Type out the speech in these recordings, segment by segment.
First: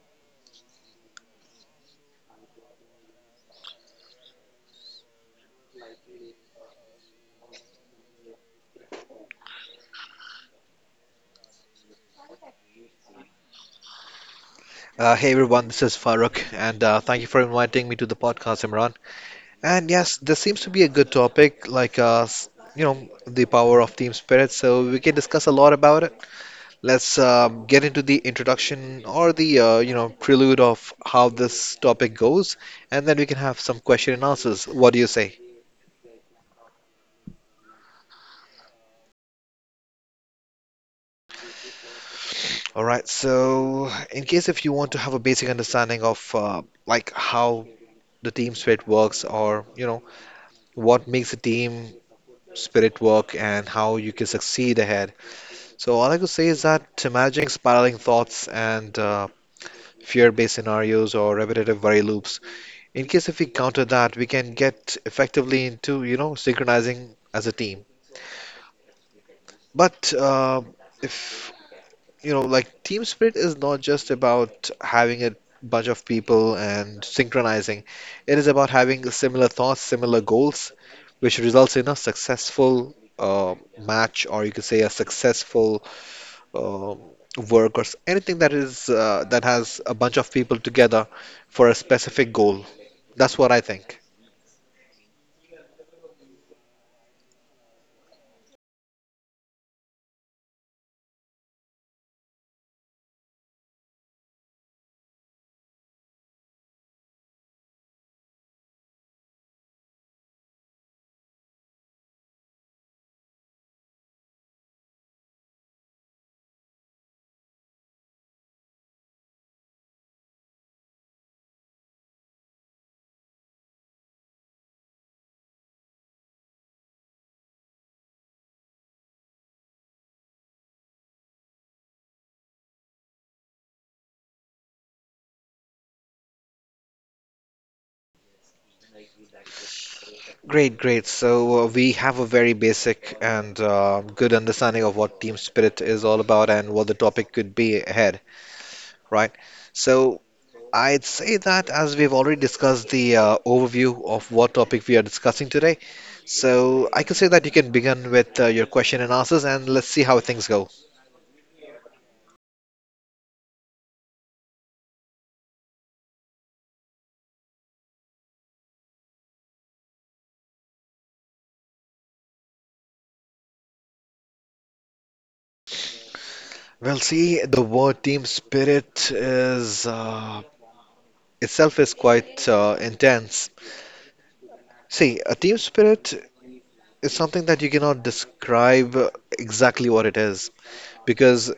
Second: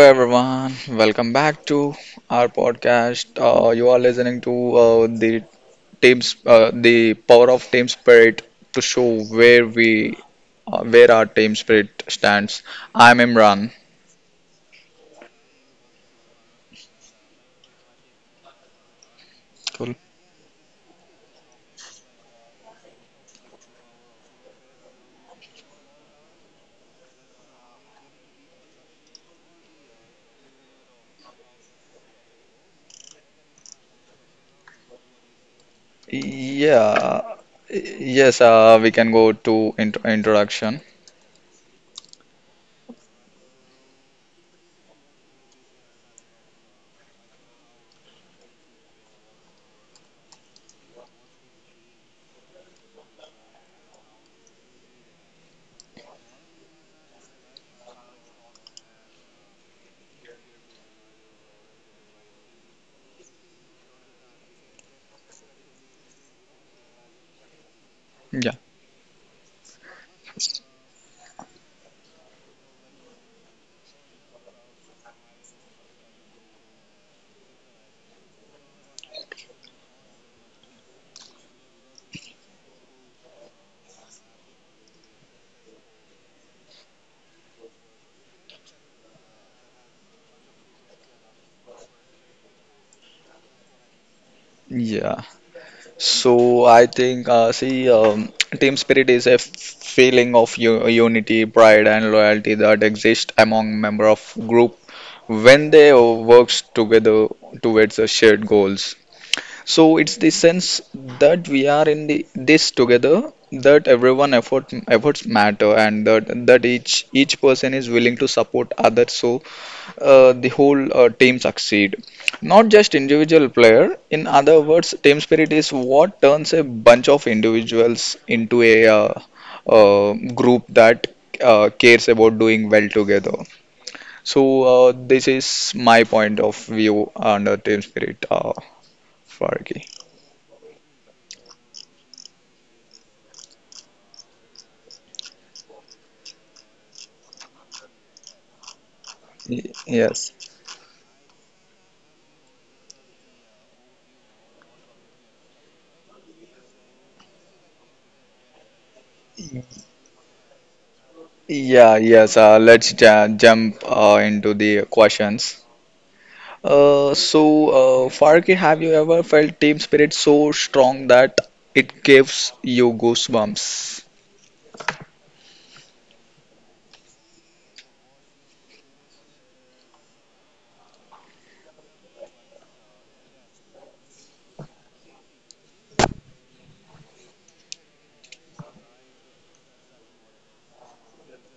everyone, welcome back to our podcast. You are listening to the power of team spirit to show where our team spirit stands. I'm Imran. Hey everyone, this is Farooq, and thank you for inviting me to the podcast, Imran. And Cool. yes, this seems to be a good topic, like the power of team spirit. So we can discuss a lot about it. Let's get into the introduction or the prelude of how this topic goes, and then we can have some question and answers. What do you say? Yeah, yes, we can go to introduction. All right. So in case if you want to have a basic understanding of like how the team spirit works, or what makes a team spirit work and how you can succeed ahead. So, all I could say is that managing spiraling thoughts and fear-based scenarios or repetitive worry loops. In case if we counter that, we can get effectively into, you know, synchronizing as a team. Yeah. But if like team spirit is not just about having a bunch of people and synchronizing. It is about having similar thoughts, similar goals, which results in a successful match, or you could say a successful um, work, or anything that is that has a bunch of people together for a specific goal. That's what I think. Yeah. So I think, see, team spirit is a feeling of unity, pride, and loyalty that exist among member of group when they works together towards the shared goals. So it's the sense that we are in the this together, that everyone efforts matter, and that each person is willing to support others so the whole team succeed. Not just individual player. In other words, team spirit is what turns a bunch of individuals into a group that cares about doing well together. So, this is my point of view on team spirit, Farki. Great, great. So we have a very basic and good understanding of what team spirit is all about and what the topic could be ahead, right? So Yes. I'd say that as we've already discussed the overview of what topic we are discussing today, so I could say that you can begin with your question and answers and let's see how things go. Yeah, yes. Let's ja jump into the questions. So, Farki, have you ever felt team spirit so strong that it gives you goosebumps? Well, see, the word team spirit is itself is quite intense. See, a team spirit is something that you cannot describe exactly what it is because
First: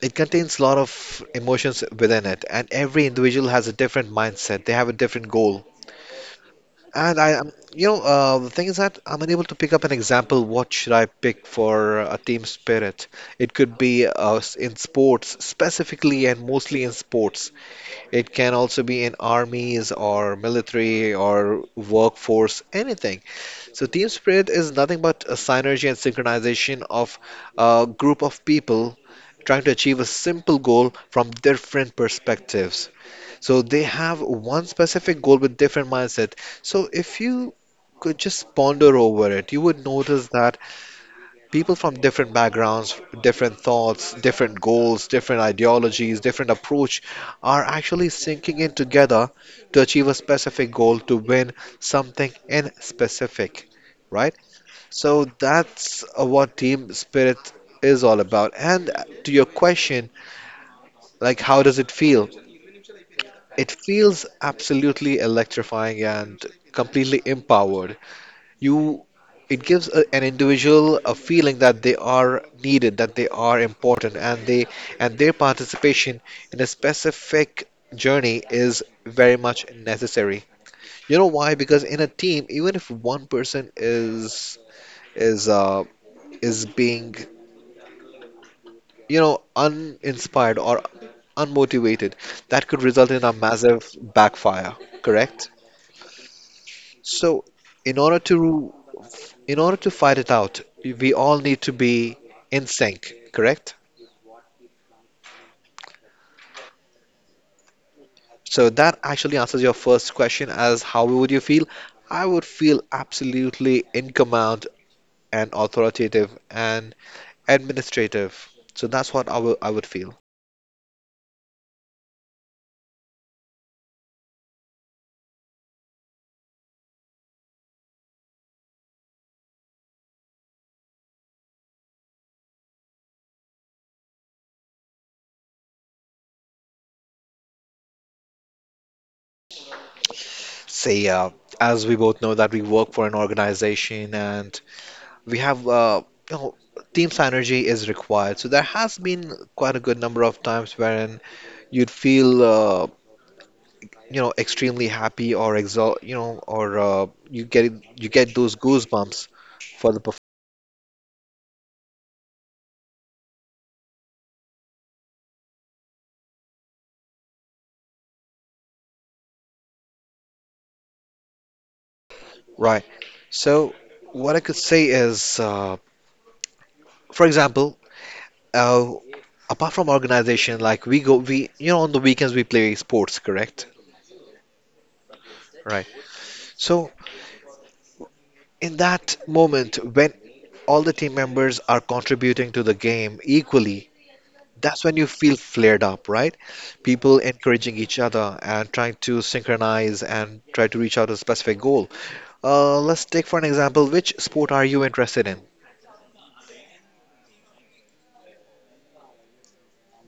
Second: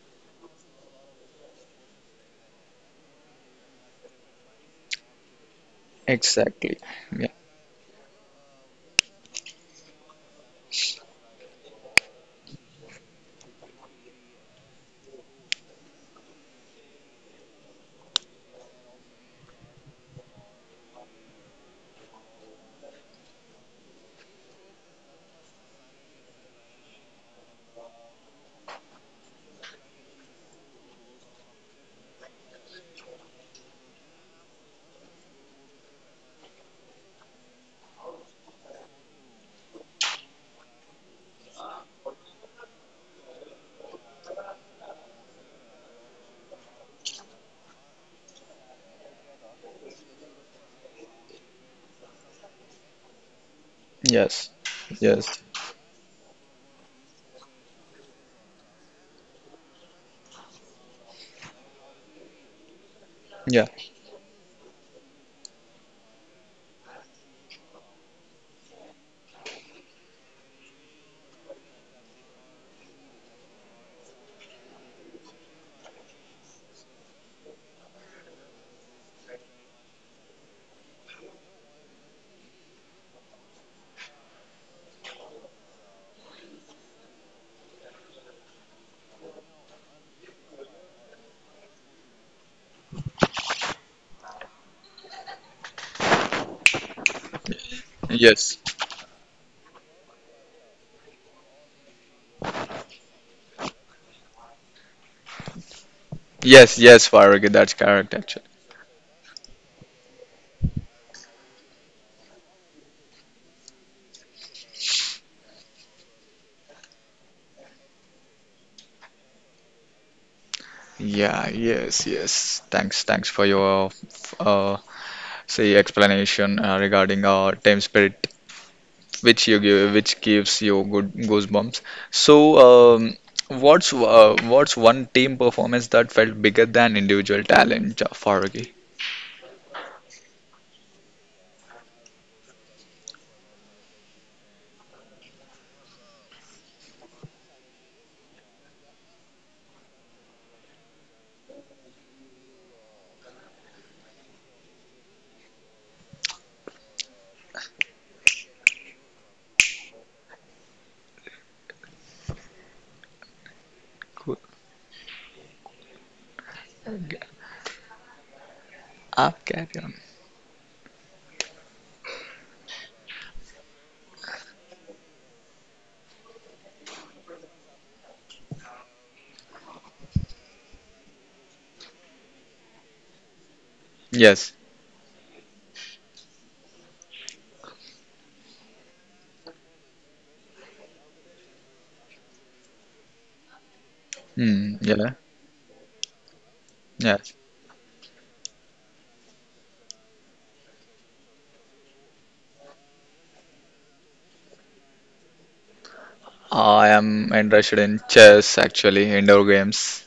it contains a lot of emotions within it, and every individual has a different mindset. They have a different goal. Exactly. And Yeah. The thing is that I'm unable to pick up an example. What should I pick for a team spirit? It could be in sports, specifically and mostly in sports. It can also be in armies or military or workforce, anything. So, team spirit is nothing but a synergy and synchronization of a group of people trying to achieve a simple goal from different perspectives. So they have one specific goal with different mindset. So if you could just ponder over it, you would notice that people from different backgrounds, different thoughts, different goals, different ideologies, different approach are actually sinking in together to achieve a specific goal to win something in specific, right? Yes. So Yes. that's what team spirit is all about. And to your question, like how does it feel? Yeah. It feels absolutely electrifying and completely empowered. You, it gives an individual a feeling that they are needed, that they are important, and they and their participation in a specific journey is very much necessary. You know why? Because in a team, even if one person is uh, is being uninspired or unmotivated, that could result in a massive backfire. Correct? So, in order Yes. to in order to fight it out, we all need to be in sync, correct? Yes. Yes, Farki, that's correct actually. So that actually answers your first question as how would you feel? I would feel absolutely in command and authoritative and administrative. So that's what I would feel. Yeah. Yes. Yes. Thanks. Thanks for your uh, say explanation regarding our team spirit, which you give, which gives you good goosebumps. So, um, what's one team performance that felt bigger than individual talent, Farooqi? Say, as we both know that we work for an organization and we have you know team synergy is required. So there has been quite a good number of times wherein you'd feel extremely happy or exalt, or you get those goosebumps for the Cool. Ah, carry on. right. So what I could say is, for example, uh, apart from organization, like we go, we you know, on the weekends we play sports, correct? Yes. Right. So in that moment when all the team members are contributing to the game equally, Hmm. that's when you Yeah. feel flared up, right? People Yes. encouraging each other and trying to synchronize and try to reach out a specific goal. Let's take for an example, which sport are you interested in? I am interested in chess actually, indoor games.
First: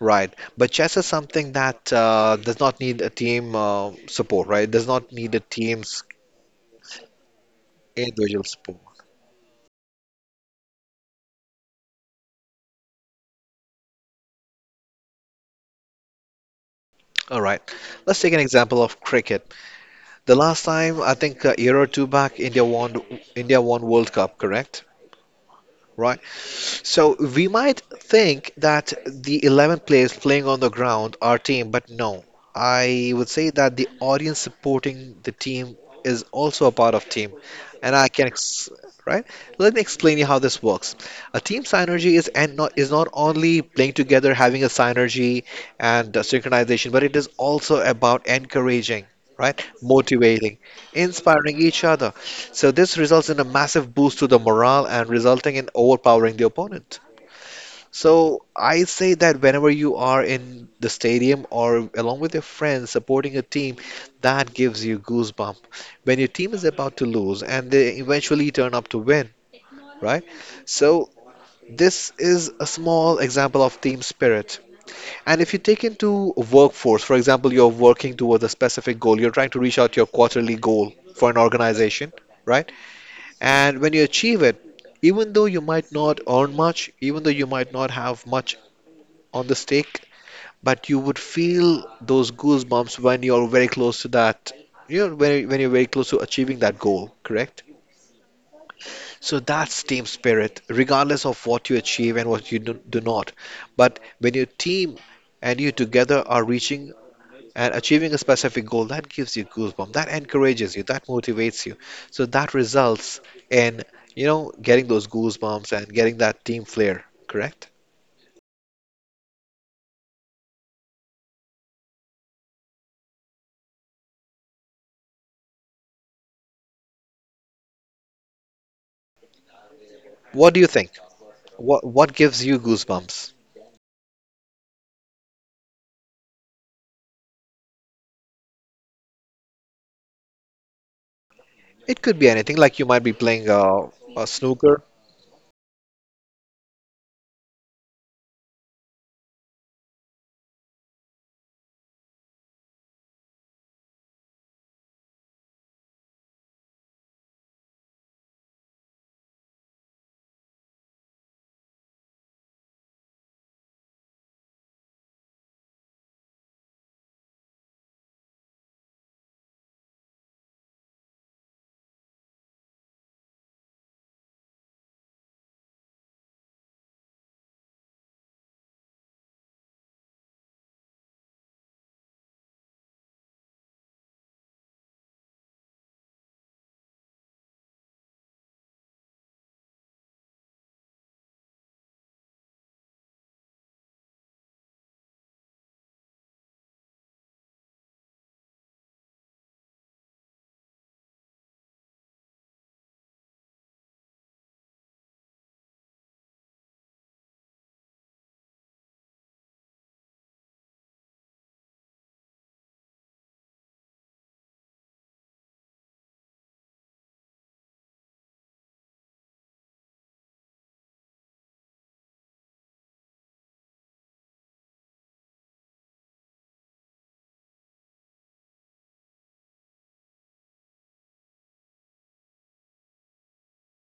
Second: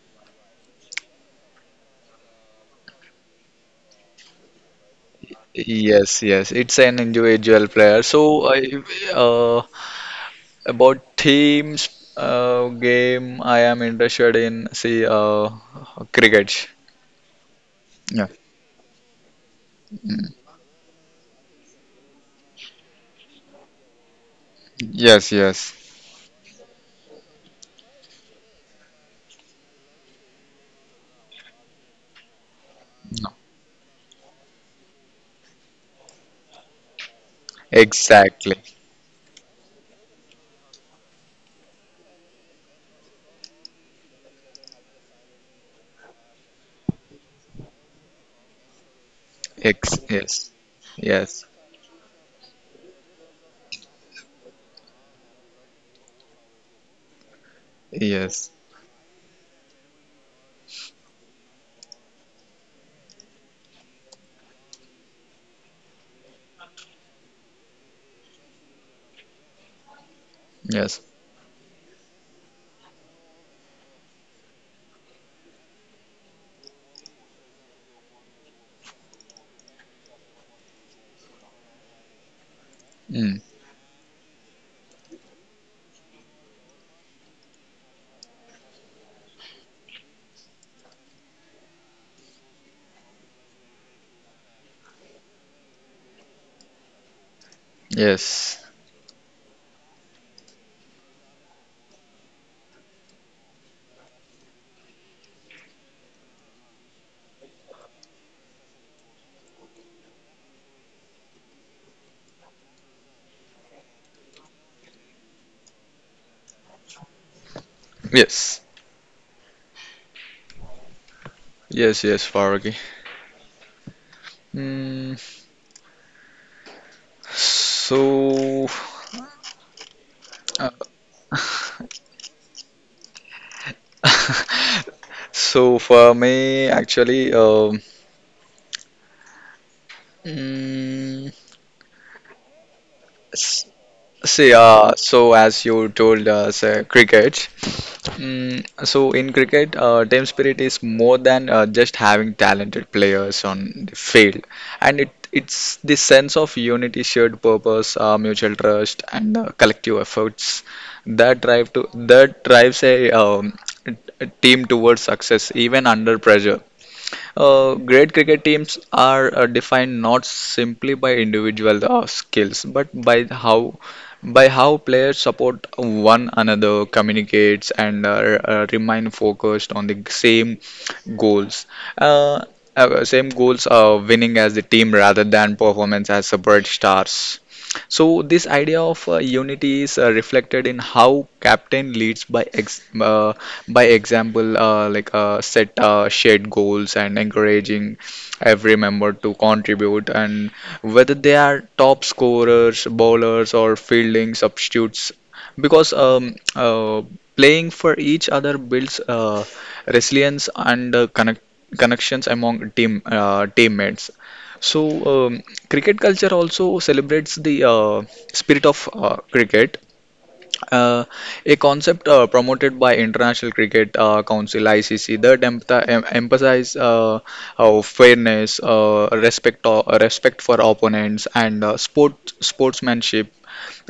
Right. But chess is something that does not need a team support, right? Does not need a team's Yes, yes, it's an individual player. individual So, support. uh, about teams, game, I am interested in, see, cricket. All right. Let's Yeah. take an example of cricket. The last time, I think a year or two back, India won World Cup, correct? Yes, yes, Right. So we might think that the 11 players playing on the ground are team, but no. I would say that the audience supporting the team is also a part of team. And I can, exactly. ex Right? Let me explain you how this works. A team synergy is not only playing together, having a synergy and synchronization, but it is also about encouraging, right? Ex Yes, Motivating, yes, inspiring each other. So this results in a massive boost to the morale and resulting in overpowering the opponent. So yes, I say that whenever you are in the stadium or along with your friends supporting a team, that gives you goosebump. When your team is about to lose and they eventually turn up to win, right? yes, So this is a small example of team spirit. And if you take into workforce, for example, you're working towards a specific goal, you're trying to reach out to your quarterly goal for an organization, right? mm, And when you achieve it, even though you might not earn much, even though you might not have much on the stake, but you would feel those goosebumps when you're very close to that, when you're very close to achieving that goal, correct? yes, So that's team spirit, regardless of what you achieve and what you do, do not. But when your team and you together are reaching and achieving a specific goal, that gives you goosebumps, that encourages you, that motivates you, so that results in getting those goosebumps and getting that team flair, correct? yes, yes, yes, Faragi. Mm, so, What do you uh, think? What gives you goosebumps? so, for me, actually, mm, It could be anything, like you might be playing a see, snooker. So as you told us, cricket. Mm, so in cricket, team spirit is more than just having talented players on the field, and it's the sense of unity, shared purpose, mutual trust, and collective efforts that drives a team towards success, even under pressure. Great cricket teams are defined not simply by individual skills, but by how players support one another, communicates, and remain focused on the same goals. Uh, Same goals are winning as the team rather than performance as separate stars. So this idea of unity is reflected in how captain leads by example, like set shared goals and encouraging every member to contribute. And whether they are top scorers, bowlers, or fielding substitutes, because playing for each other builds resilience and connections among teammates. So um, cricket culture also celebrates the spirit of cricket. Uh, a concept promoted by International Cricket Council (ICC) that emphasize fairness, respect, respect for opponents, and sportsmanship,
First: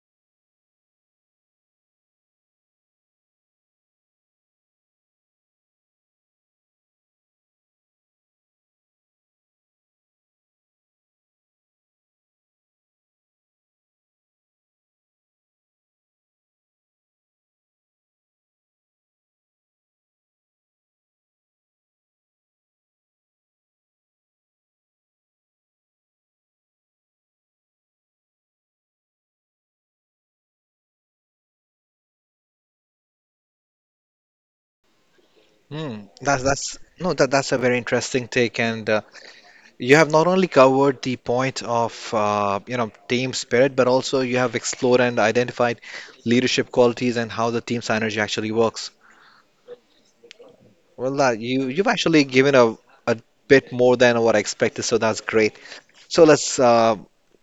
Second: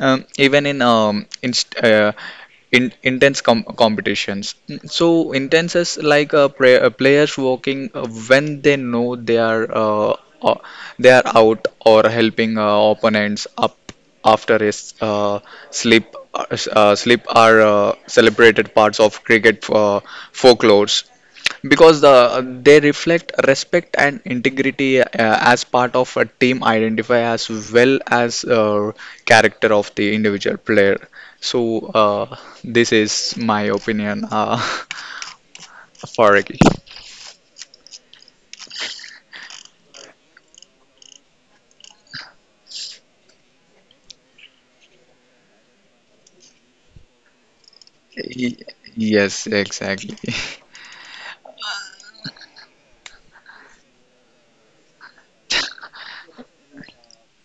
even in intense competitions. So intense is like pra players working when they know they are uh, uh, they are out, or helping opponents up after a slip, are celebrated parts of cricket folklores because they reflect respect and integrity as part of a team identify as well as character of the individual player. So, this is my opinion, Hmm. for Ricky. That's no that That's a very interesting take, and you have not only covered the point of team spirit, but also you have explored and identified leadership qualities and how the team synergy actually Y- works. yes, exactly. Well, that you've actually given a bit more than what I expected, so that's great. So let's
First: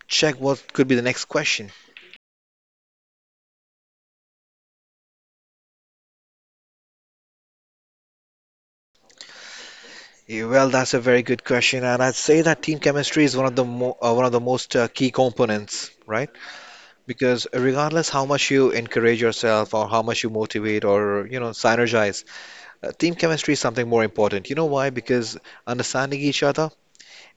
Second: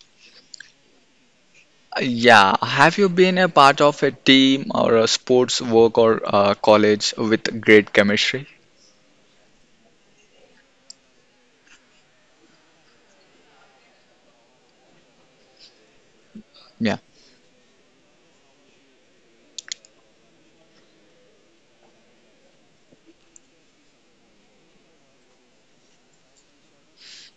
check what could be the next question. Yeah, have you been a part of a team or a sports work or college with great chemistry? Yeah, well, that's a very good question, and I'd say that team chemistry is one of the most key components, right? Yeah. Because regardless how much you encourage yourself or how much you motivate or synergize, team chemistry is something more important. You know why? Because understanding each other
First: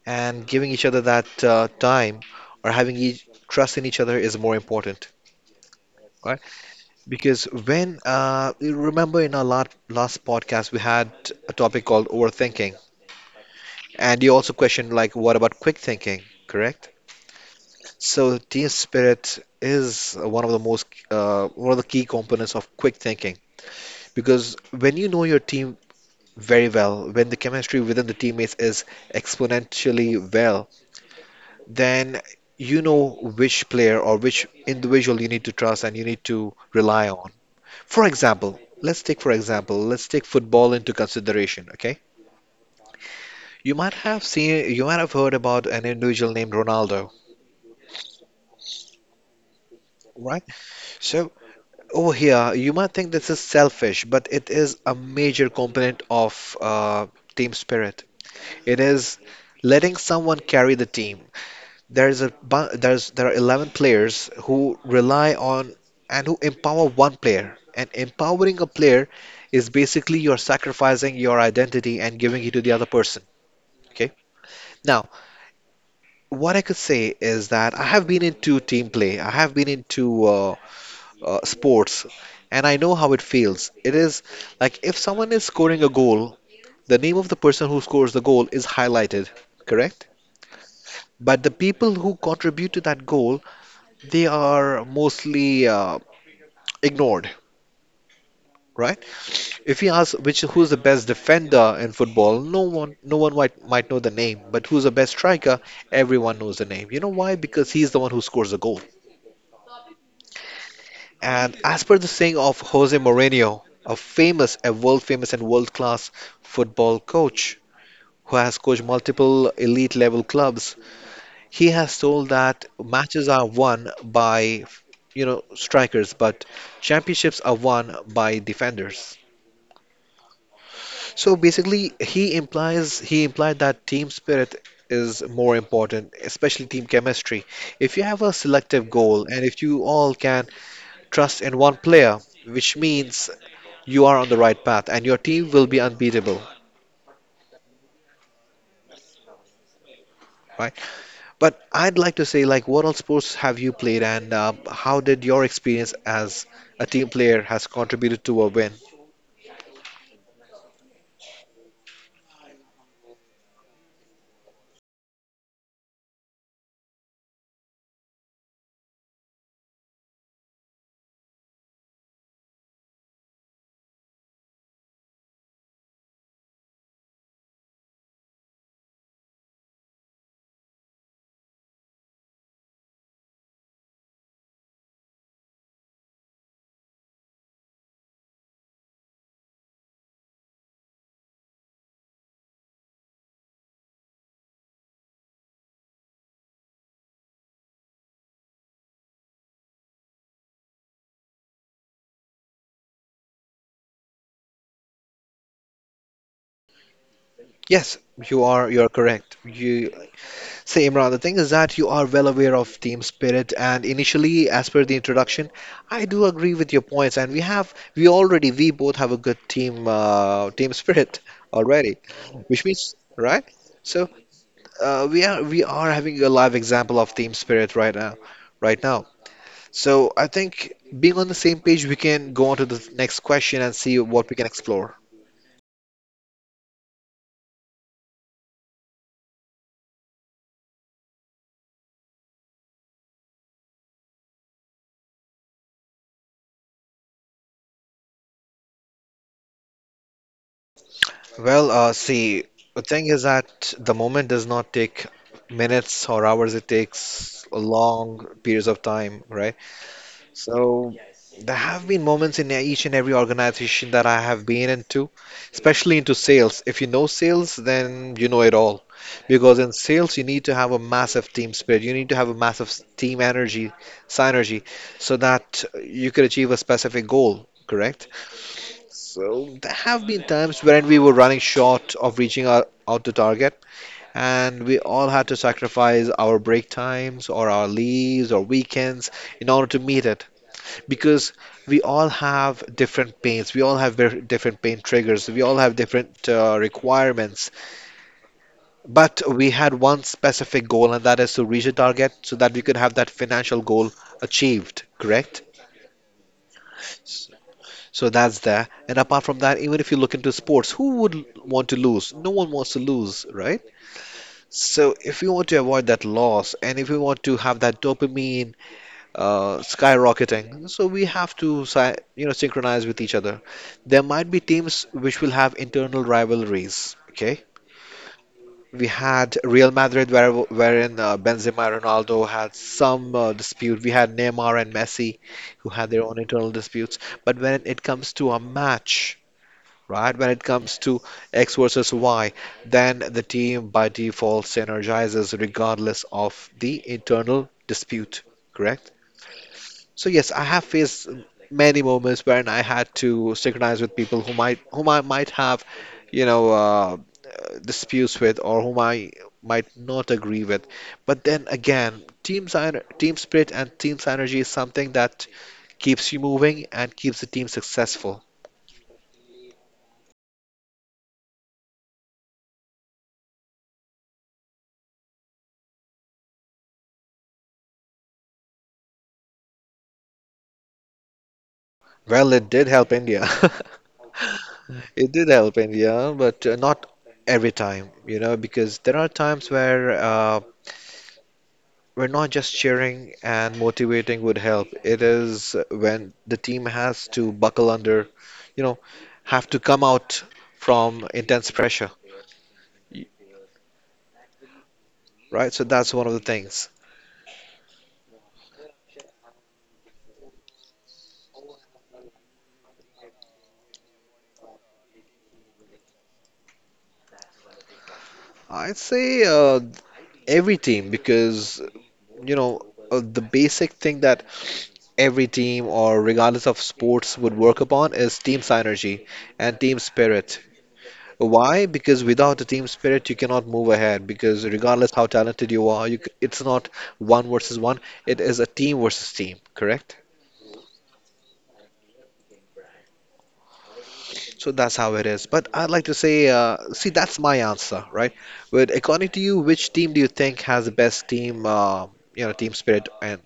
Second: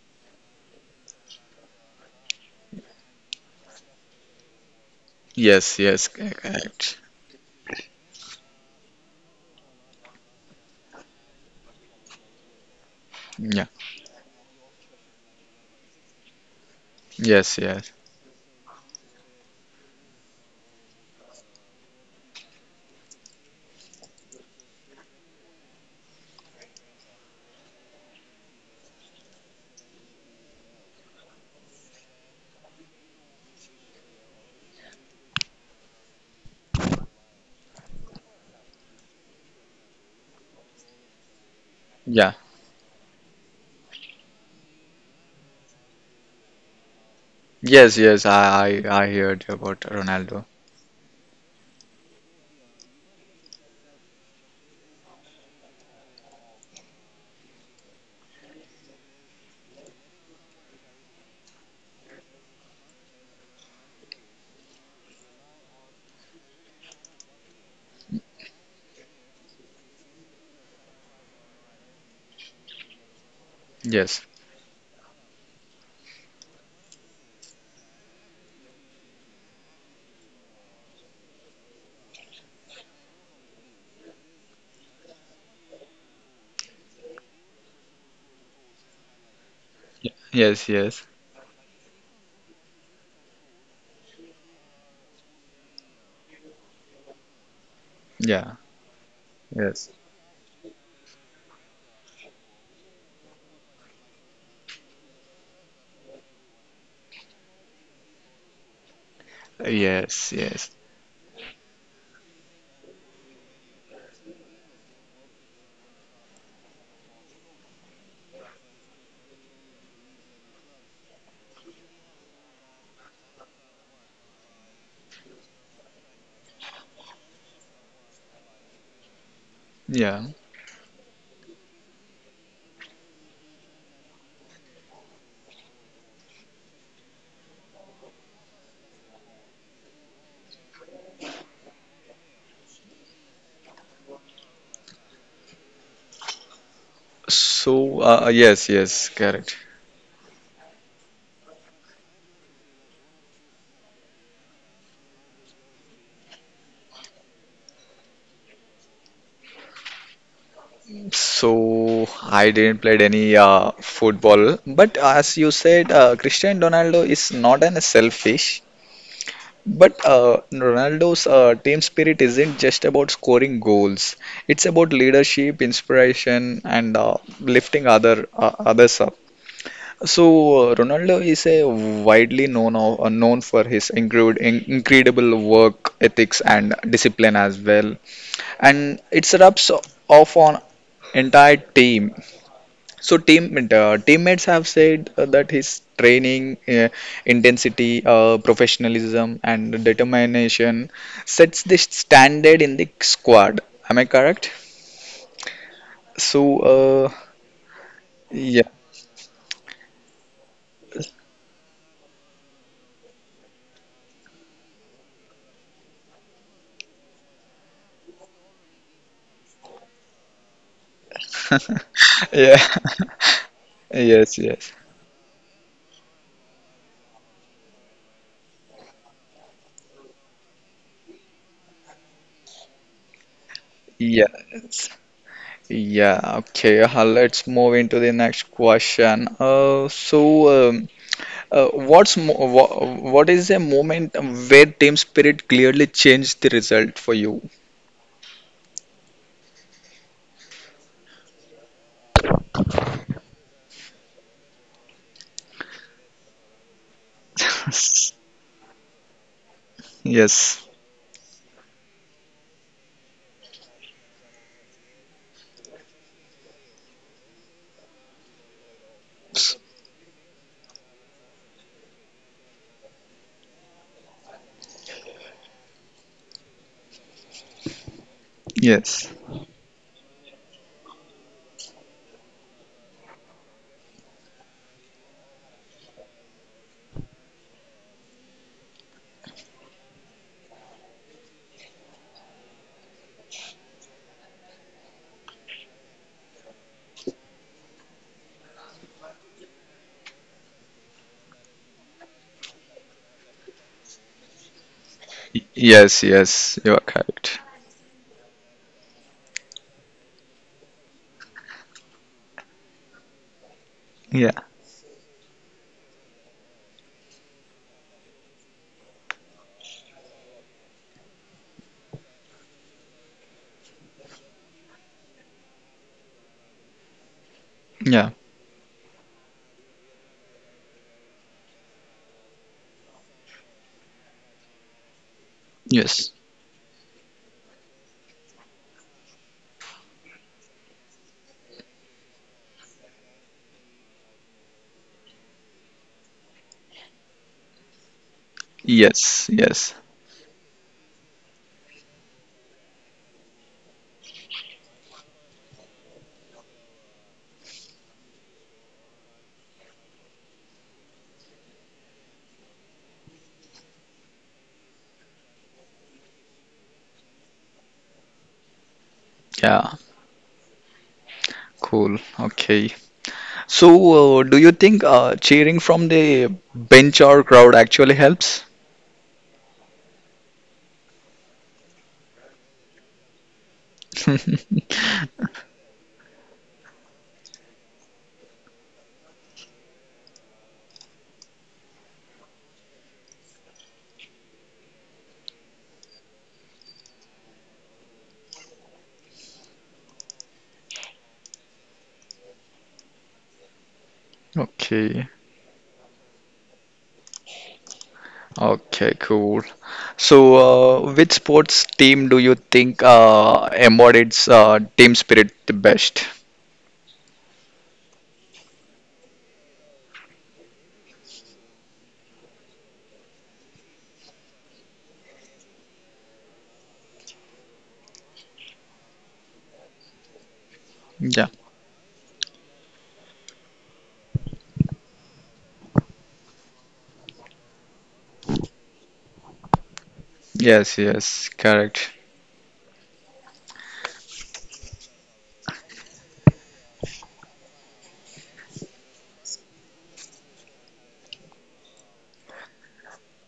and giving each other that time or having each trust in each other is more important. Yes, yes, Right? correct. Because when you remember in our last podcast we had a topic called overthinking, Yeah. and you also questioned like what about quick thinking, correct? Yes. Yes. So team spirit is one of the key components of quick thinking because when you know your team very well, when the chemistry within the teammates is exponentially well, then you know which player or which individual you need to trust and you need to rely on. For example, let's take football into consideration, okay? Yeah. You might have seen, you might have heard about an individual named Ronaldo, Yes, yes, I heard about Ronaldo. right? So over here, you might think this is selfish, but it is a major component of team spirit. It is letting someone carry the team. There's a bu- there's There are 11 players who rely on and who empower one player. And empowering a player is basically you're sacrificing your identity and giving it to the other person. Okay. Yes, Now, what I could say is that I have been into team play. I have been into sports, and I know how it feels. It is like if someone is scoring a goal, the name of the person who scores the goal is highlighted, correct? yes, yes, But the people who contribute to that goal, they are mostly ignored, yeah, right? If yes, you ask which who's the best defender in football, no one might know the name, but who's the best striker, everyone knows the name. You know why? Because he's the one who scores the goal. yes, yes, And as per the saying of Jose Mourinho, a world famous and world class football coach who has coached multiple elite level clubs, he has told that matches are won by strikers, but championships are won by defenders. yeah. So basically, he implied that team spirit is more important, especially team chemistry. If you have a selective goal and if you all can trust in one player, which means you are on the right path and your team will be unbeatable, So, yes, yes, correct. right? But I'd like to say, like, what all sports have you played and how did your experience as a team player has contributed to a win? So, I didn't played any football, but as you said, Cristiano Ronaldo is not an selfish. But Ronaldo's team spirit isn't just about scoring goals. It's about leadership, inspiration, and lifting others up. So, Ronaldo is a widely known for his incredible work ethics and discipline as well, and it rubs off on entire team. So, teammates have said that his training intensity, professionalism, and determination sets the standard in the squad. Am I correct? So, uh, Yes, yeah. You're correct. You say Imran, the thing is that you are well aware of team spirit and initially as per the introduction, I do agree with your points and we both have a good team team spirit already, Yeah. which means right? So Yes, yes, we are having a live example of team spirit right now, right now. So I think being on the same page, we can go on to the next question and see yeah. what we can explore. Yeah, okay. Let's move into the next question. So, what is a moment where team spirit clearly changed the result for you? Well, see, the thing is that the moment does not take minutes or hours. It takes long periods of time, right? Yes, So there have been moments in each and every organization that I have been into, especially into sales. If you know sales, then you know it all. Because in sales, you need to have a massive team spirit. You need to have a massive team energy, synergy, so that you could achieve a specific goal, correct? yes, So there have been times when we were running short of reaching our, out to target, and we all had to sacrifice our break times or our leaves or weekends in order to meet it because we all have different pains, we all have different pain triggers, we all have different requirements. But we had one specific goal, and that is to reach a target so that we could have that financial goal achieved, correct? yes, yes, you are S- correct. So that's there. And apart from that, even if you look into sports, who would want to lose? No one wants to lose, right? Yeah. So if we want to avoid that loss and if we want to have that dopamine skyrocketing. So we have to, you know, synchronize with each other. There might be teams which will have internal rivalries. Okay, Yeah. we had Real Madrid, wherein Benzema and Ronaldo had some dispute. We had Neymar and Messi, who had their Yes, own internal disputes. But when it comes to a match. Right when it comes to X versus Y, then the team by default synergizes regardless of the internal dispute. Correct? yes, yes. So yes, I have faced many moments when I had to synchronize with people whom I might have, you know, disputes with or whom I might not agree with. But then again, team spirit and team synergy is something that keeps you moving and keeps the team successful. Yeah. Cool. Okay. So, do you think cheering from the bench or crowd actually helps? Well, it did help India. It did help India, but not every time, you know, because there are times where we're not just cheering and motivating would help. It is when the team has to buckle under, you know, have to come out from intense pressure, Okay. right? So that's one of the things. Okay, cool. So, which sports team do you think embodies team spirit the best? I'd say every team because, you know, the basic thing that every team or regardless of sports would work upon is team synergy and team spirit. Yeah. Why? Because without a team spirit, you cannot move ahead. Because regardless how talented you are, it's not one versus one. It is a team versus team, correct? Yes, yes, correct. So that's how it is. But I'd like to say, see, that's my answer, right? But according to you, which team do you think has the best team, you know, team spirit? And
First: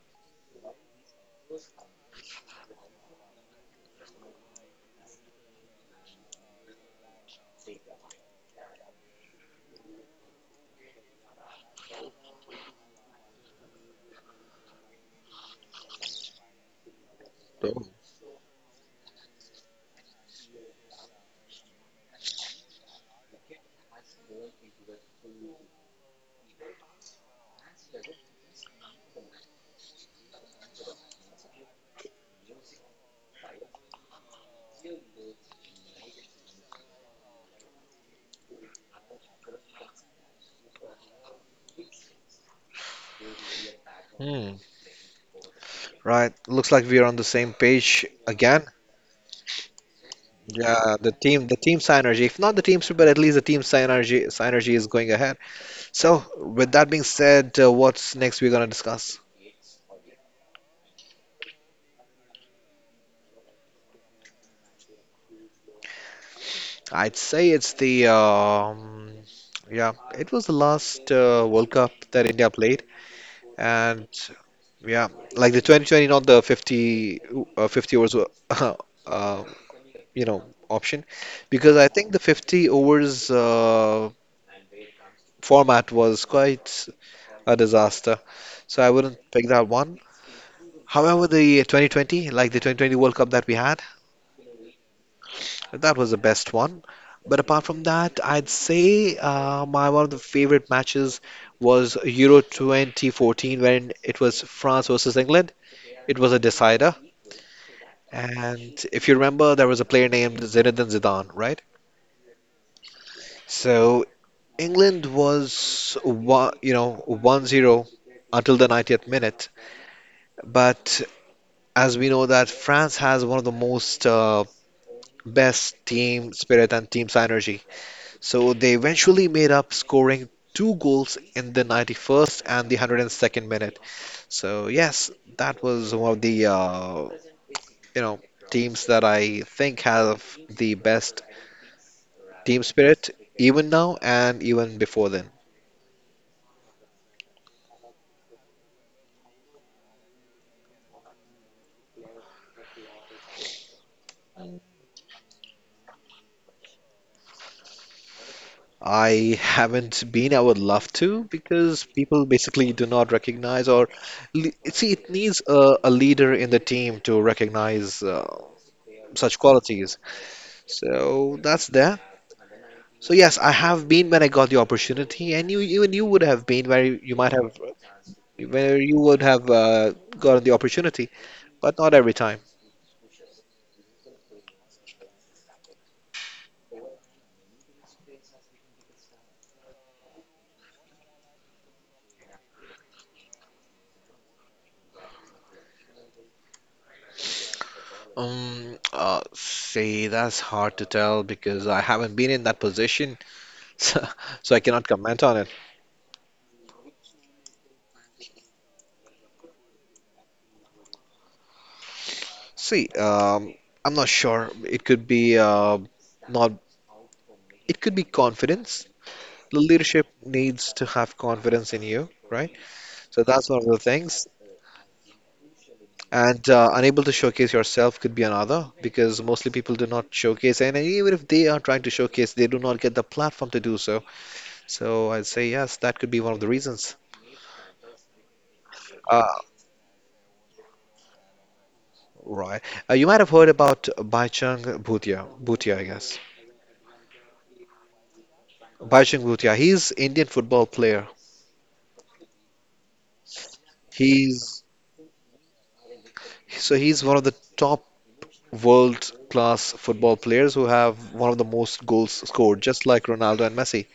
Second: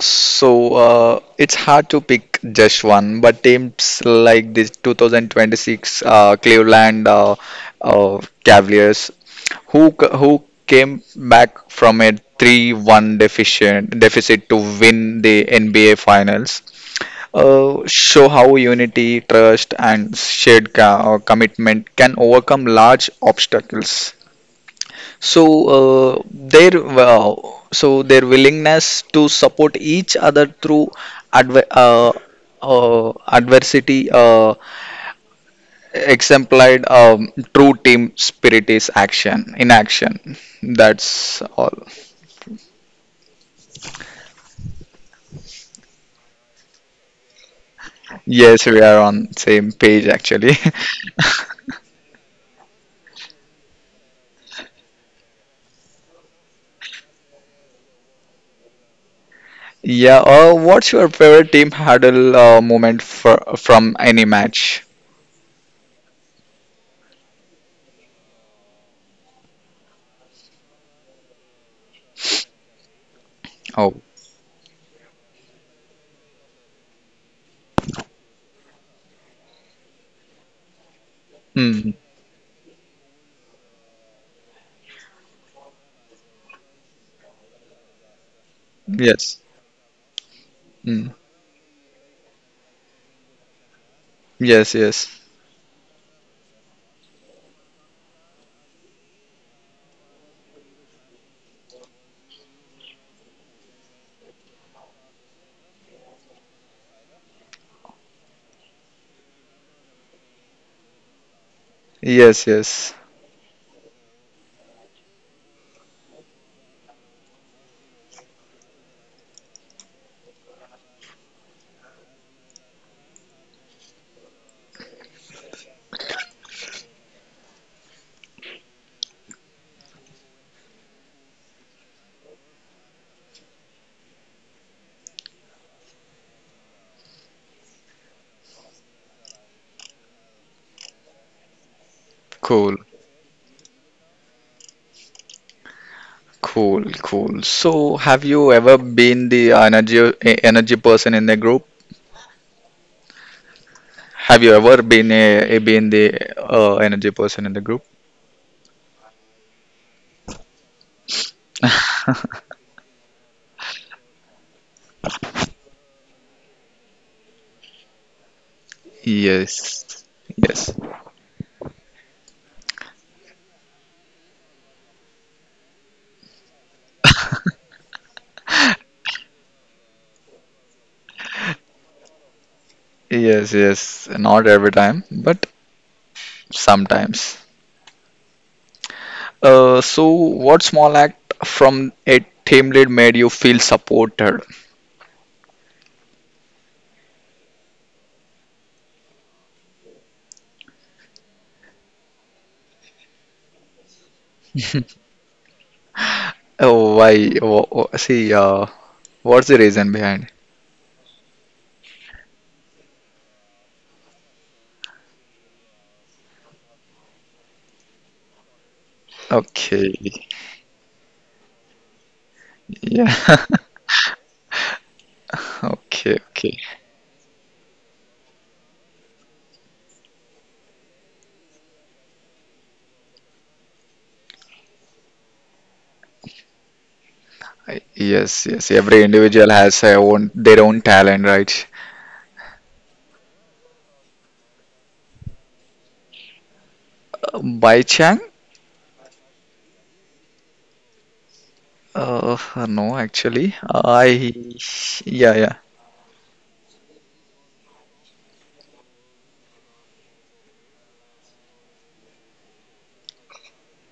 So, it's hard to pick just one, but teams like this 2026 Cleveland Cavaliers, who came back from a 3-1 deficient deficit to win the NBA Finals. Show how unity, trust, and shared commitment can overcome large obstacles. So uh, their uh, their willingness to support each other through adver- uh, adversity exemplified true team spirit is action in action. That's all. hmm, right, looks like we are on the same page again. Yes, we are on same page actually. Yeah, the team synergy. If not the team spirit, but at least the team synergy, synergy is going ahead. So, with that being said, what's next we're gonna discuss? Yeah. What's your favorite team huddle moment from any match? I'd say it's the yeah, it was the last World Cup that India played, Oh. and yeah, like the 2020, not the 50 50 overs, uh, you know, option, because I Mm. think the 50 overs format was quite a disaster, so I wouldn't Yes. pick that one. Mm. However, the 2020, like the 2020 World Cup that we had, Yes. Yes. that was the best one. But apart from that, I'd say my one of the favorite matches was Euro 2014 when it was France versus England. It was a decider. And if you remember, there was a player named Zinedine Zidane, right? Yes. Yes. So England was one, you know, 1-0 until the 90th minute. But as we know that France has one of the most best team spirit and team synergy. So they eventually made up, scoring two goals in the 91st and the 102nd minute. So yes, that was one of the you know teams that I think have the best team Cool. spirit, even now and even before then. Cool. Cool. So, have you ever been the energy person in the group? Have you ever been a been the energy person in the group? I haven't been. I would love to because people basically do not recognize or see it needs a leader in the team to recognize such qualities. Yes. Yes. So that's there. So yes, I have been when I got the opportunity, and you even you would have been where you might have where you would have gotten the opportunity, but not every time. Yes. Yes. Not every time, but sometimes. So, what small act from a team lead made you feel supported? See, that's hard to tell because I haven't been in that position, so, so I cannot comment on it. Oh, why? See, what's the reason behind it? See, um, I'm not sure. It could be not. It could be confidence. The Okay, leadership needs to have confidence in you, right? So that's yeah, one of the things. okay, And okay. Unable to showcase yourself could be another because mostly people do not showcase, and even if they are trying to showcase, they do not get the platform to do so. So I'd say yes, that could be one of the reasons. Yes, yes. Every uh, individual has their own talent, right? right. You might have heard about Baichang Bhutia, I guess. By Chang? Baichang Bhutia, he's Indian football player. Uh, no, actually. I. He's Yeah, yeah. So he's one of the top world class football players who have one of the most goals scored just like Ronaldo and Messi,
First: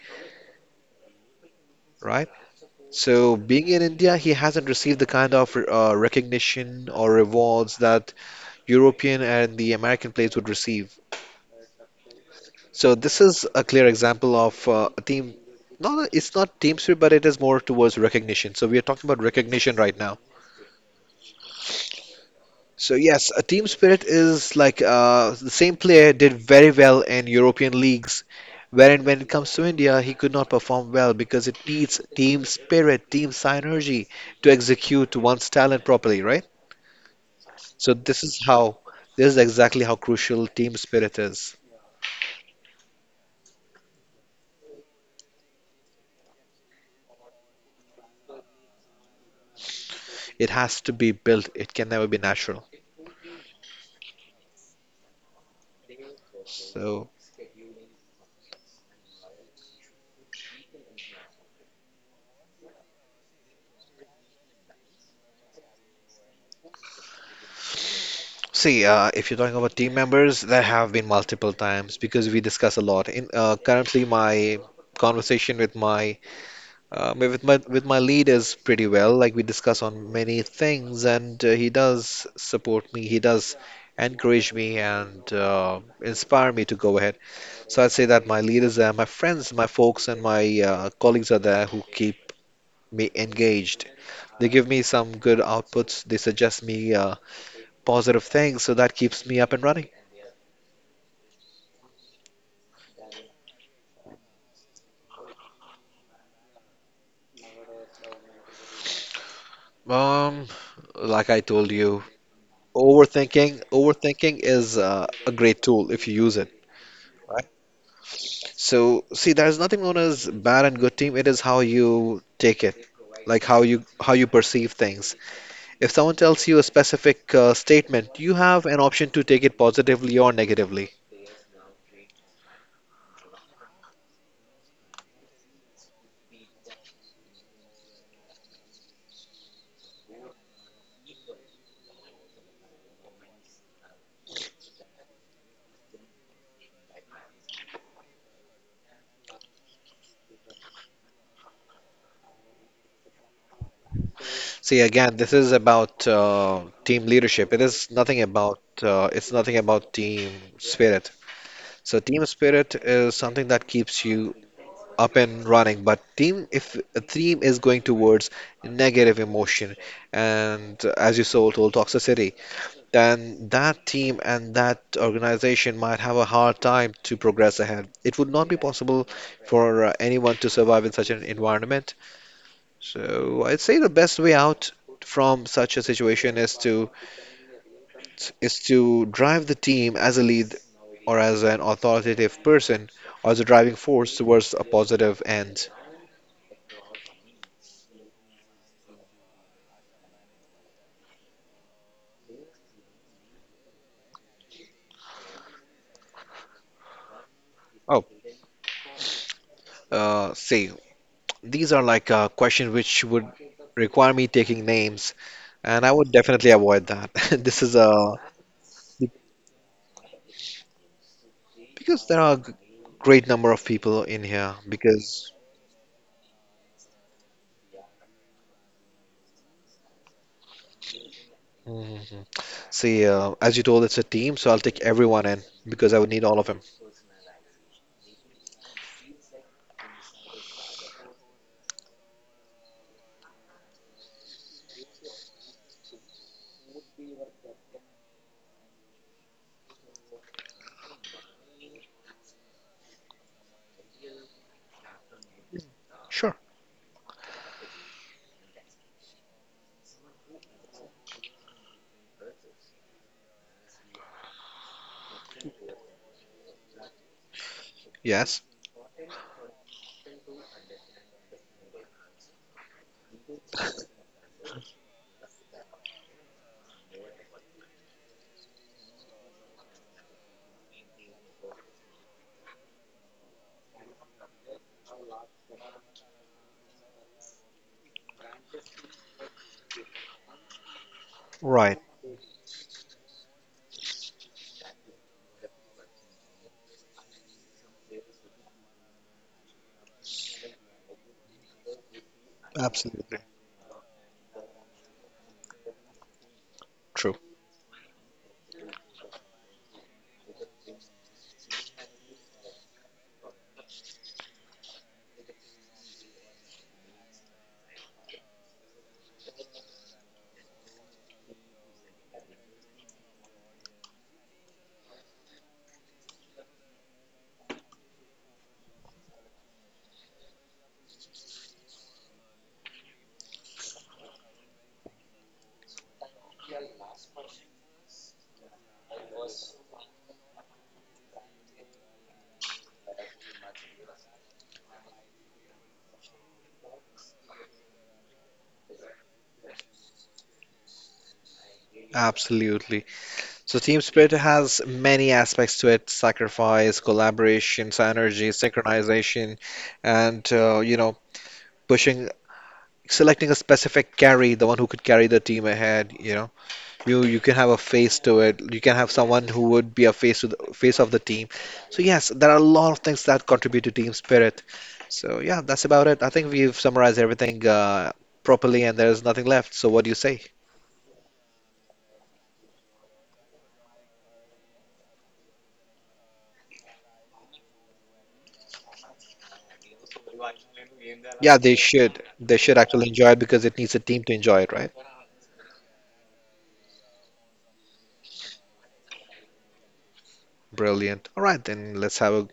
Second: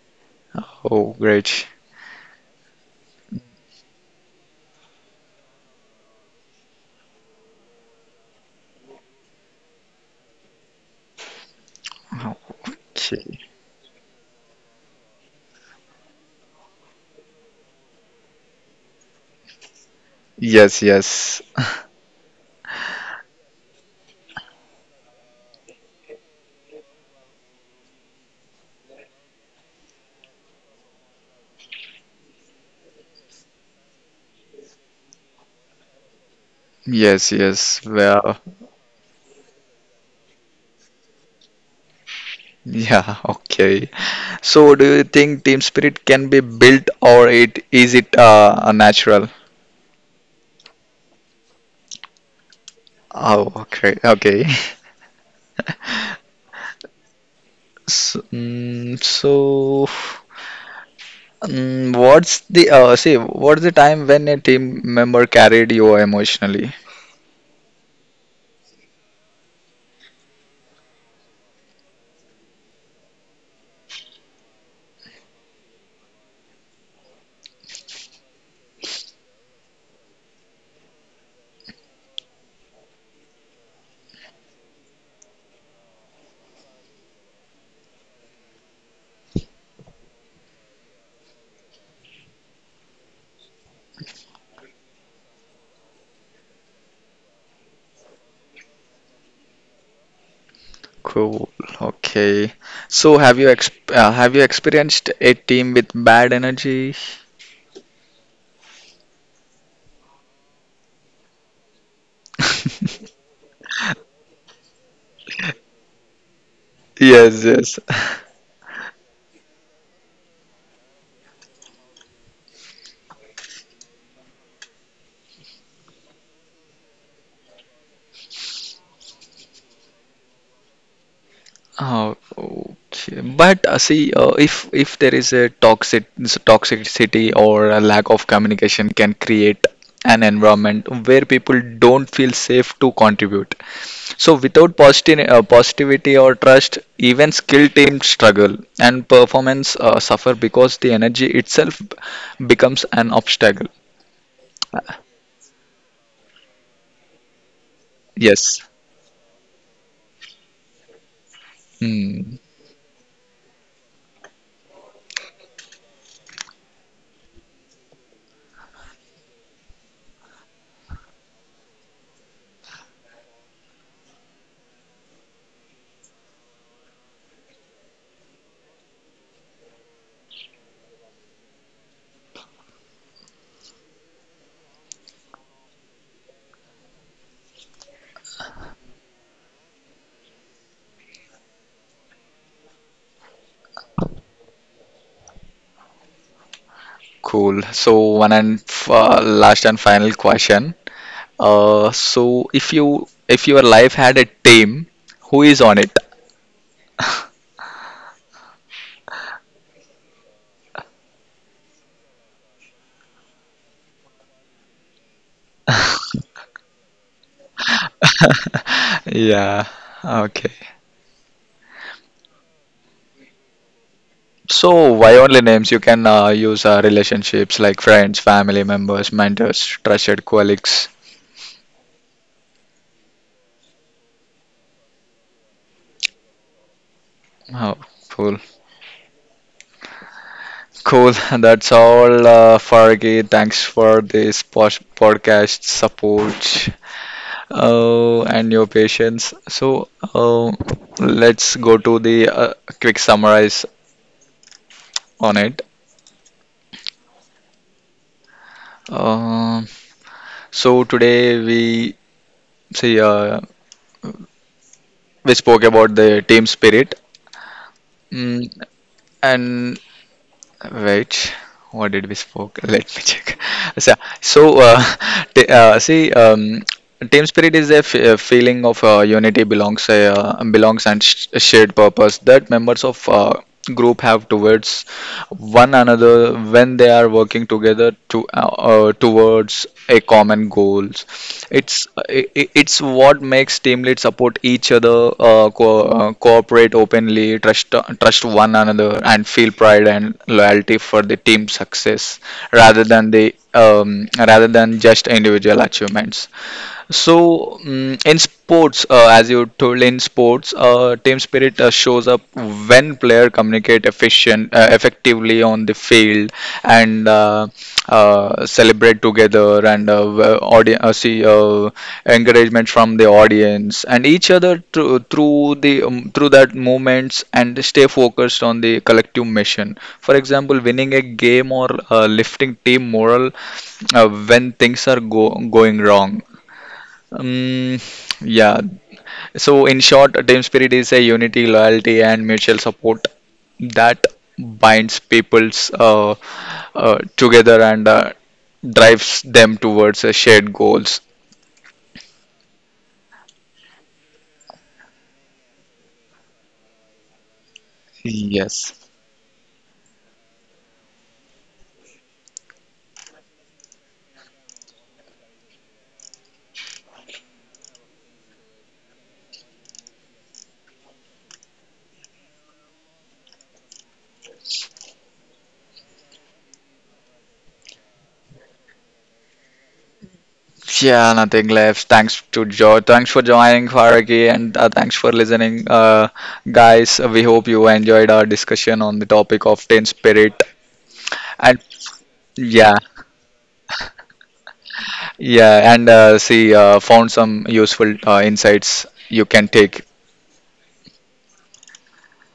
Oh, great. right. So, being in India, he hasn't received the kind of recognition or rewards that European and the American players would receive. So, this Okay. is a clear example of a team. No, no, it's not team spirit, but it is more towards recognition. So, we are talking about recognition right now. Yes, yes. So, yes, a team spirit is like the same player did very well in European leagues, wherein when it comes to India, he could not perform well because it needs team spirit, team synergy to execute one's talent properly, right? Yes, yes. So this Well, is how this is exactly how crucial team spirit is. yeah, okay. So, do you think team spirit can be built, or it is it natural? It has to be built. It can never be natural. Oh, okay, okay. So So, what's the see? What's the time when a team member carried you emotionally? see, if you're talking about team members, there have been multiple times because we discuss a lot. In currently, my conversation with my with my lead is pretty well. Like we discuss on many things, and he does support me. He does encourage me and inspire me to go ahead. So I'd say that my leaders are my friends, my folks, and my colleagues are there who keep me engaged. They give me some good outputs. They suggest me positive things, so that keeps me up and running. Cool. Okay. So, have you experienced a team with bad energy? Um, like I told you, overthinking is a great tool if you use it, Yes, right? yes. So see, there's nothing known as bad and good team. It is how you take it, like how you perceive things. If someone tells you a specific statement, you have an option to take it positively or negatively. Oh, okay. But see, if there is a toxicity or a lack of communication can create an environment where people don't feel safe to contribute. So without positive positivity or trust, even skilled teams struggle and performance suffer because the energy itself becomes an obstacle. See, again, this is about team leadership. Yes. It's nothing about team spirit. So team Hmm. spirit is something that keeps you up and running. But team, if a team is going towards negative emotion and, as you so told, toxicity, then that team and that organization might have a hard time to progress ahead. It would not be possible for anyone to survive in such an environment. So I'd say the best way out from such a situation is to drive the team as a lead or as an authoritative person or as a driving force towards a positive end. Cool. So last and final question. So, if your life had a team, who is on it? Oh, see, these are like questions which would require me taking names, and I would definitely avoid that. This is a Yeah. Okay. because there are great number of people in here. So why Because only names? You can use relationships like friends, family members, mentors, trusted colleagues. mhm, see, as you told, it's a team, so I'll take everyone in because I would need all of them. Oh, cool. Cool. That's all, Fargi. Thanks for this pos podcast support. Oh, and your patience. So, uh, let's go to the quick summarize on it. Sure. Um So today see uh, we spoke about the team spirit, Yes. mm, and wait, what did we spoke? Let me check. so, so, see, team spirit is a feeling of unity, belongs and a shared purpose that members of group have towards one another when they are working together to towards a common goals. It's Right. uh, i i- it's what makes team lead support each other, cooperate openly, trust one another, and feel pride and loyalty for the team success, rather than Absolutely. the um, rather than just individual achievements. True. So, in sports, as you told in sports, team spirit shows up when player effectively on the field, and celebrate together, and audience see encouragement from the audience and each other through that moments, and stay focused on the collective mission. For example, winning a game or lifting team moral when things are going wrong. um, yeah. So in short, a team spirit is a unity, loyalty, and mutual support that binds people's together and drives them towards shared goals. Absolutely. So team spirit has many aspects to it: sacrifice, collaboration, synergy, Yes. synchronization, and you know, pushing, selecting a specific carry, the one who could carry the team ahead. You know. You can have a face to it. You can have someone who would be a face to the face of the team. So yes, there are a lot of things that contribute to team spirit. So yeah, that's about it. I think we've summarized everything properly, and there's nothing left. So what do you say? Yeah, nothing left. Thanks to Joe. Thanks for joining, Faraki, and thanks for listening, guys. We hope you enjoyed our discussion on the topic of team spirit. Yeah, they And should. They should yeah. actually enjoy it because it needs a team to enjoy it, right? Yeah, and see, found some useful insights you can take. Brilliant. All right, then let's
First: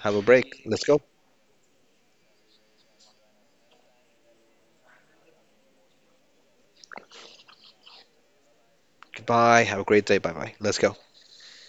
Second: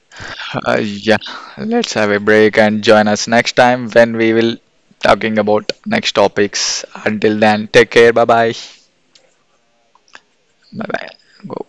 have a break. Let's go. Yeah, let's have a break and join us next time when we will talking about next topics. Until then, take care. Bye bye. Goodbye. Have a great day. Bye bye. Let's Bye go. bye. Go.